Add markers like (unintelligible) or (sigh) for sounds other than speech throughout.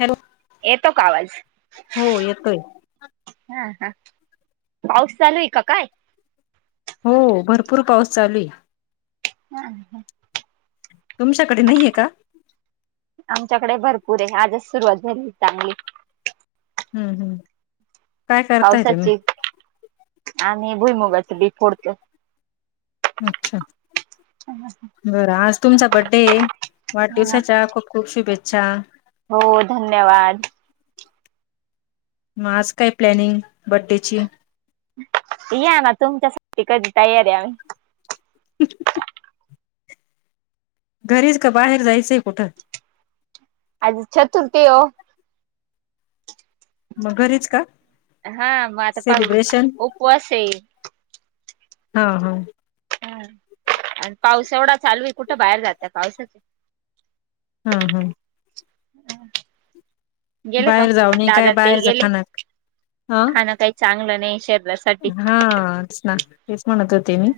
Hello. येतो का आवाज? हो येतोय. हा हा पाऊस चालू आहे का काय? हो भरपूर पाऊस चालू हम् ह तुमच्याकडे नाहीये का आमच्याकडे भरपूर आहे आजच सुरुवात झाली हो चांगली हम्म हम्म काय करताय तुम्ही पावसाची आणि भुई मगाच बी फोडत अच्छा बरं आज तुमचा बड्डे आहे वाढदिवसाच्या खूप खूप शुभेच्छा. हो धन्यवाद. मग आज काय प्लॅनिंग? बड्डेची या ना तुमच्यासाठी कधी तयार आहे आम्ही (unintelligible) घरीच का बाहेर जायचंय कुठं? आज चतुर्थी आहे वो मग घरीच का हा म आता पाहू सेलिब्रेशन उपवास आहे हा हा हा आणि पाऊस एवढा चालू आहे कुठे बाहेर जाता पावसाचे हा हा हम गेले का बाहेर जाऊ नये काय दादां ते बाहेरच गेले खाण अ खाणं काही चांगलं नाही शरीरासाठी हाच ना तेच म्हणत होते मी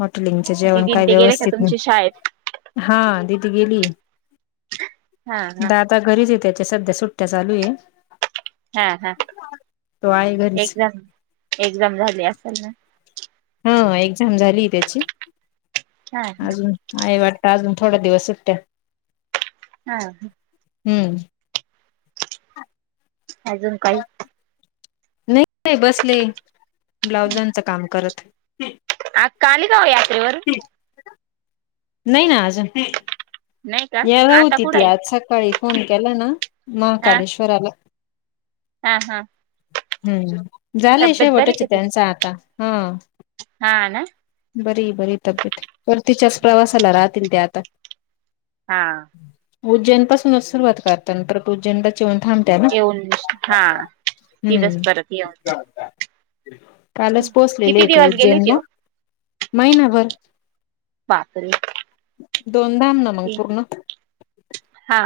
हॉटेलिंगच जेवण दिदीन काही ते गेले का व्यवस्थित नाही, तुमच्या शाळेत हा दिदी गेली. हा हा दादा घरीच आहे त्याच्या सध्या सुट्ट्या चालू आहे. हा हा तो आहे घरीच एक्झाम एक्झाम झाली असल ना हा एक्झाम झालीये त्याची हा हा अजूनय आहे वाट त अजून थोडा दिवस सुट्या हा ह हुं (unintelligible) अजून काही नाही नाही बसले ब्लाउजांच काम करत आक्का आली काव यात्रेवरून? नाही ना आजून नाही का ह्याला आता होती कुठं ती आहे आज सकाळी फोन केला ना हा महाकालेश्वराला हा हा हुं हू झालंय तब्येत बरी शेवटच हे का तिची त्यांचा आता हा हा ना बरी बरी तब्येत परतिच्याच प्रवासला राहतीन ते आता हा उज्जैन पासूनच सुरवात करताना परत उज्जैन येऊन थांबत्या ना. येऊन हा तिथंच परत येऊन कालच पोहोचलेले किती इथे दिवस गेली होती उज्जैनला ओ महिनाभर बापरे दोन दाब ना मग पूर्ण हा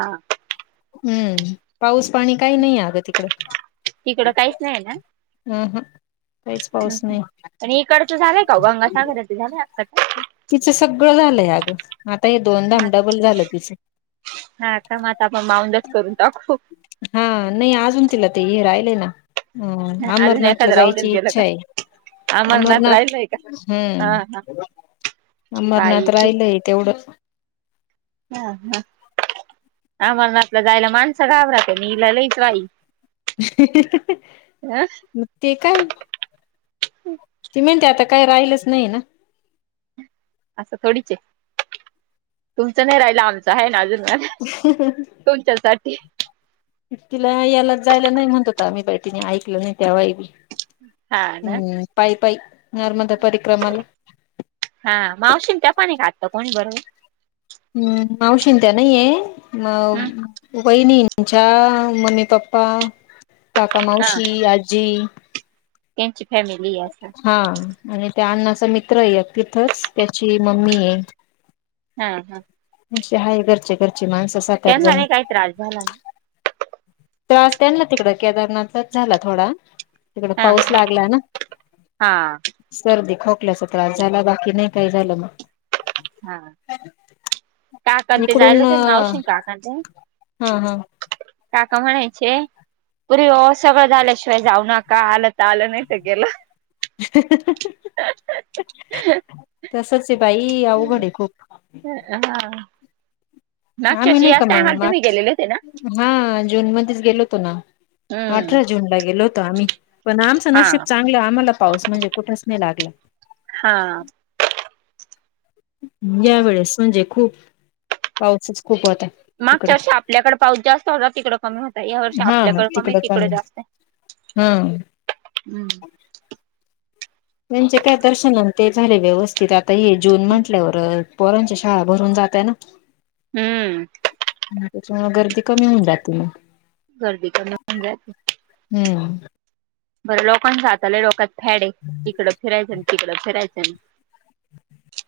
हुं पाऊस पाणी काही नाही अगं तिकड तिकडं अ ह ह आणि इकडचं झालंय का गंगासागर झालंय अक्काच तिचं सगळं झालंय. आता हे दोनदाम डबल झालं तिचं हा का मग आता आपण माऊंदच करून टाकू हा नाही अजून तिला ते ये राय ह अजून अमरनाथला एखादं राहूनच जायची गेलं इच्छा का आहे. अमरनाथ राहिलय का ह हा हा अमरनाथ बाई किती राहिलंय तेवढंच हा हा अमरनाथला जायला माणसं घाबरात आहे इला लईच बाई अ मग ते काय ती म्हणते आता काय राहिलच नाही ना असं थोडीच तुमचं नाही राहिलं आमचं आहे ना अजून तुमच्या सा तिला याला जायला नाही म्हणतोता आम्ही बैटीने ऐकल नाही त्याव्हाबी हा ना हम्म पाई पाई नर्मदा परिक्रमाला हा मावशीमच्या पाणी खातत कोणी बरोबर हम्म मावशी त्या नाहीय हम् म बहिणीच्या मम्मी पप्पा काका हा मावशी आजी त्यांची फॅमिली असा हा आणि त्या अण्णाचा मित्र य तिथंच त्याची मम्मी आहे हा हा म्हणे हाय घरचे घरचे माणसं सातठ त्यांना जण नाही काही त्रास झाला ना त्रास त्यां ना तिकड केदारनाथच झाला थोडा तिकड हा पाऊस लागला ना हा सर्दी ख कल्या त्रास झाला बाकी नाही काही झालं मग हा काकां ते इकडून जायलाच मावशी काकांते हा हा का का म्हणायचे पुर्री सगळं झाल्याशिवाय जाऊ नका आलंत आलं नाही तर गेलं तर सचचे भई आं घडे खूप हा हा मागच्या मी वर्षी नाही का याच मग टायमाला तुम्ही मार्च गेलेले होते ना हा जून मध्येच गेलो होतो ना हम्म अठरा जून ला गेलो होतो आम्ही पण आमचं हा नशिब चांगलं आ मला पाऊस म्हणजे कुठच नाही लागला हा यावेेळेस म्हणजे खूप पाऊसच खूप होता तिकडं मागच्या वर्षी आपल्याकडे पाऊस जास्त होता तिकडे कमी होता या वर्षी आपल्याकडे कमी तिकडे जास्त हम हम्म म्हणजे काय दर्शनान ते झाले व्यवस्थित आता ये जून म्हंटल्यावरच पंच्या शाळा भरून जातय ना हम्म त्याच्या गर्दी कमी होऊ जाते नाग गर्दी कमी होऊ हम्म बर लोकां सातालाय लोकत फॅडे तिकडडे फिरायचं आणि तिकड फिरायचं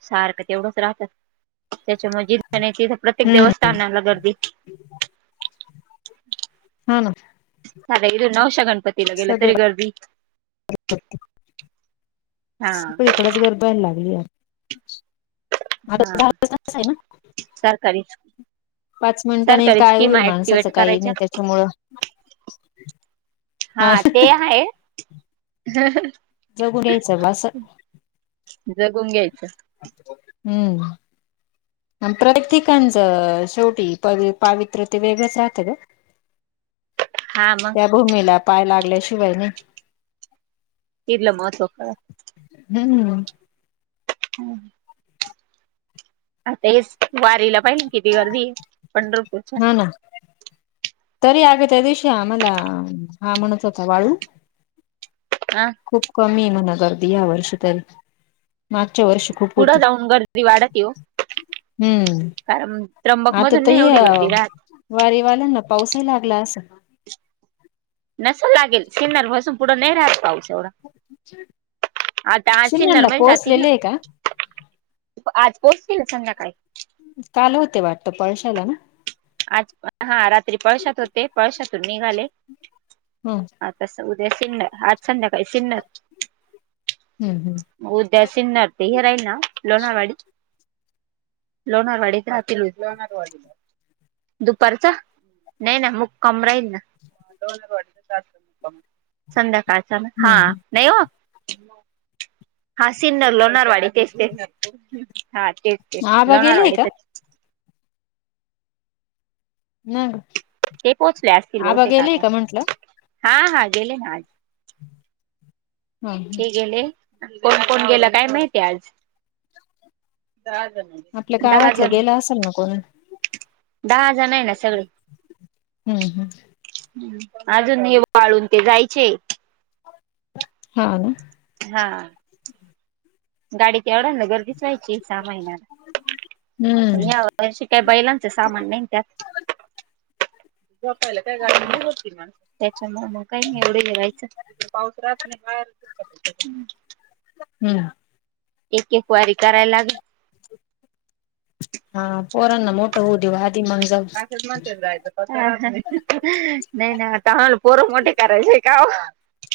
सारखं तेवढंच राहतात त्याच्यामध्येज तिथं प्रत्येक हम्म देवस्थानाला गर्दी हा ना सा इथ नवशा गणपती लागेल सगळे तरी गरदी सगळी इकडच गरदायला लागली यार हा आताच आहे ना सरकारी पाच मिनिट आणि सरकारी काय स्कीमा होईल माणसाचं ऍक्टिवेट काही करायच्या नाही त्याच्यामुळं हा ते आहे जगू घ्यायचं बसं जगून घ्यायचं हम्म प्रतक ठिकाणचं शेवटी पावित्र्य ते वेगळंच राहत ग (inaudible) हा मग त्या भूमीला पाय लागल्याशिवाय न केलं महत्व खर हम् हम् आता हेच वारीला पाहिले किती गर्दी आहे पंढरपूरच्या हा ना तरी आग त्या दिवशी आम्हाला हा म्हणत होता वाळू अ खूप कमी म्हणा ग रर्दी या वर्षात पुढं जाऊन गर्दी वाढत ये हम्म कारम आता त वारीवाल्या ना पाऊसही लागला असं नसेल लागेल सिनर पासून पुढं नाही राहत पाऊस एवढा आता आज सिन्नर सिन्नरला मध्ये जातील पोहोचलेले आहे का ना आज पोहोचतील संध्याकाळी काल होते वाटत पळशाला ना आज हा रात्री पळशात होते पळशातून निघाले ह हा तस सिन्नर आज संध्याकाळी सिन्नर हम्म उद्या सिन्नर ते हिराई ना लोणावाडी लोणारवाडी जील लोणारवाडीला दुपारचा नाही ना मग कम राहील ना संध्याकाळच्या हा हम्म नाही हो हा सिन्नर लोणारवाडी तेच ते हा तेच ते आबा लावणार गेलेय का वाडीथ ना ग ते पोचले असतील आबा बहुतेक गेलेय आता का म्हंटलं हा हा गेले ना आज ह हे गेले कोण कोण गेला काय माहितीय आज दहा जण आपल्या दहा गावातलं जण गेला असेल ना कोणी दहा जण आहे ना सगळे हम्म हम्म अजून वाळून ते जायचे हा ना हा गाडीच्या एवढा ना गर्दीच व्हायची सहा महिन्याला प हम्म या काही बैलांच सामान नाही त्यात पायला काय गाडी नाही होतील माण मग काही नाही एवढे नाही राहायचं पाऊस रात नाही हम् एक एक वायरी कराय लागेल हा पोरण ना मोठं होऊ देव नाही नाही आ तला पोर मोठ कयचे का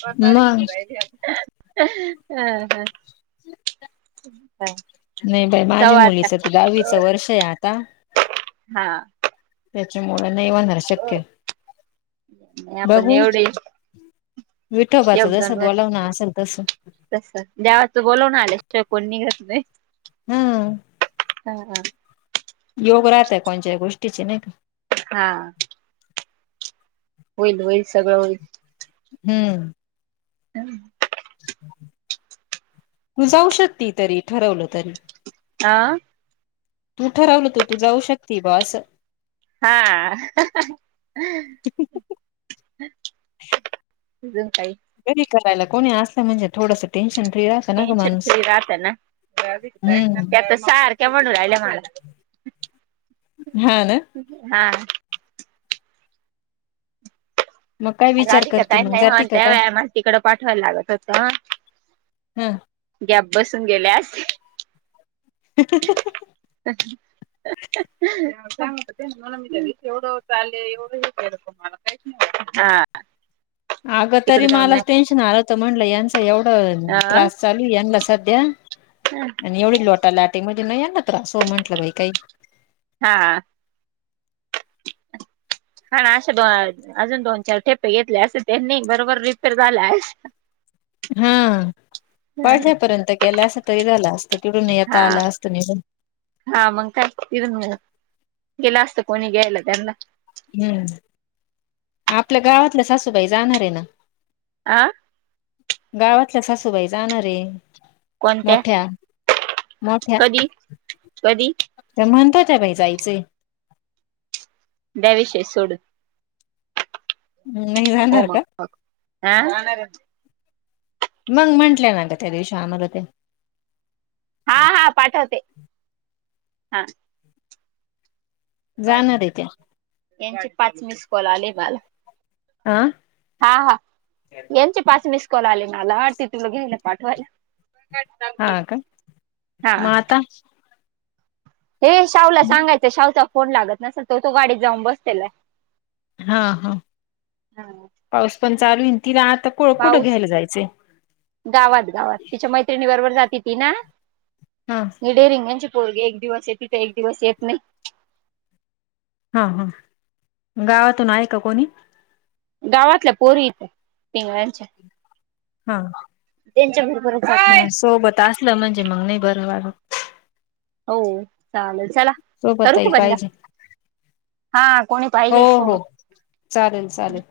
पर बाड मग हम ह नाही बाई (unintelligible) जाऊ माझ्या आता मुलीचं तर दहावीचं वर्ष आहे आता हा त्याच्यामुळे नाही होणार शक्य नाही आपण बघू एवढे विठोबाच दोन जसं वर्ष बोलाव ना असेल तस तस देवाचं बोलवून आल्याशिवाय कोणी निघत नाही हम्म हा हा योग राहतय कोणच्या्य गोष्टीचे नाही का हा होईल होईल सगळं होईल हम्म हम् ु जाऊ शकती तरी ठरवलं तरी आ तू ठरवलं तू तू जाऊ शकते बस हा अजून काही घरी करायला कोणी असलं म्हणजे थोडस टेन्शन फ्री राहतं ना ग टेन्शन माणूस फ्री राहत ना हम्म आता सारख्या म्हणून राहिल्या मला हा ना हा मग काय विचार राधिक का करते काईम मग नाही ह जाते का त्या काय व माण तिकडं पाठवायला लागत होत हम्म बसून गेल्यास सांग ते मी एवढं चालले एवढं हे त मला काहीच नाही वात अच अगं तरी मलाच टेन्शन आलं होत म्हणलं यांचा एवढं त्रास चालू यांनाच सध्या आणि एवढी लोटा लाटे मध नाही या ना तर असो म्हंटलं बाई काही हा हा ना असे दो अजून दोन चार ठेपे घेतले असं त्यांनी बरोबर रिपेर झाला आहे हा पळसा्यापर्यंत गेला अस तरी झाला अस हा हा मग काय फिरून गेला असत कोणी घ्यायला त्यांना हम्म आपल्या गावातलं सासूबाई जाणार आहे ना आं गावातल्या सासूबाई जाणारे कोणत्या मोठ्या मोठ्या कधी कधी ते म्हणत कठ का जायचे त्या विशय सुोडू म् नाही जाणार का हा मग म्हंटलंय ना ग त्या देवश आमला ते हा हा पाठवते हा जाणार आहे त्या यांचे पाच म स्कॉल आले मला आह हा हा यांचे पाच मिस कॉल आले मला ते तुला घे पाठवायला हा का हा माता हे शाहूला सांगायचं शाहचा फोन लागत नसल तो तो गाडीत जाऊन बसतेला हा हा पाऊस पण चालू इ ती रात पाऊस गावात गावात तिच्या मैत्रिणी बरोबर जाते ती ना हा हीडे रिंगांची पोळगे एक दिवस येते तर एक दिवस येत नाही हा हा गावातून आहे का कोणी गावातल्या पोरी इथं तिंगच्या हा त्यांच्या बरोबर ह सोबत असलं म्हणजे मग नाही बरं वार हो चालेल चला करू सोबतही ख बंदा पाहिजे हा कोणी हो पाहिजे हो चालेल चालेल. सोबत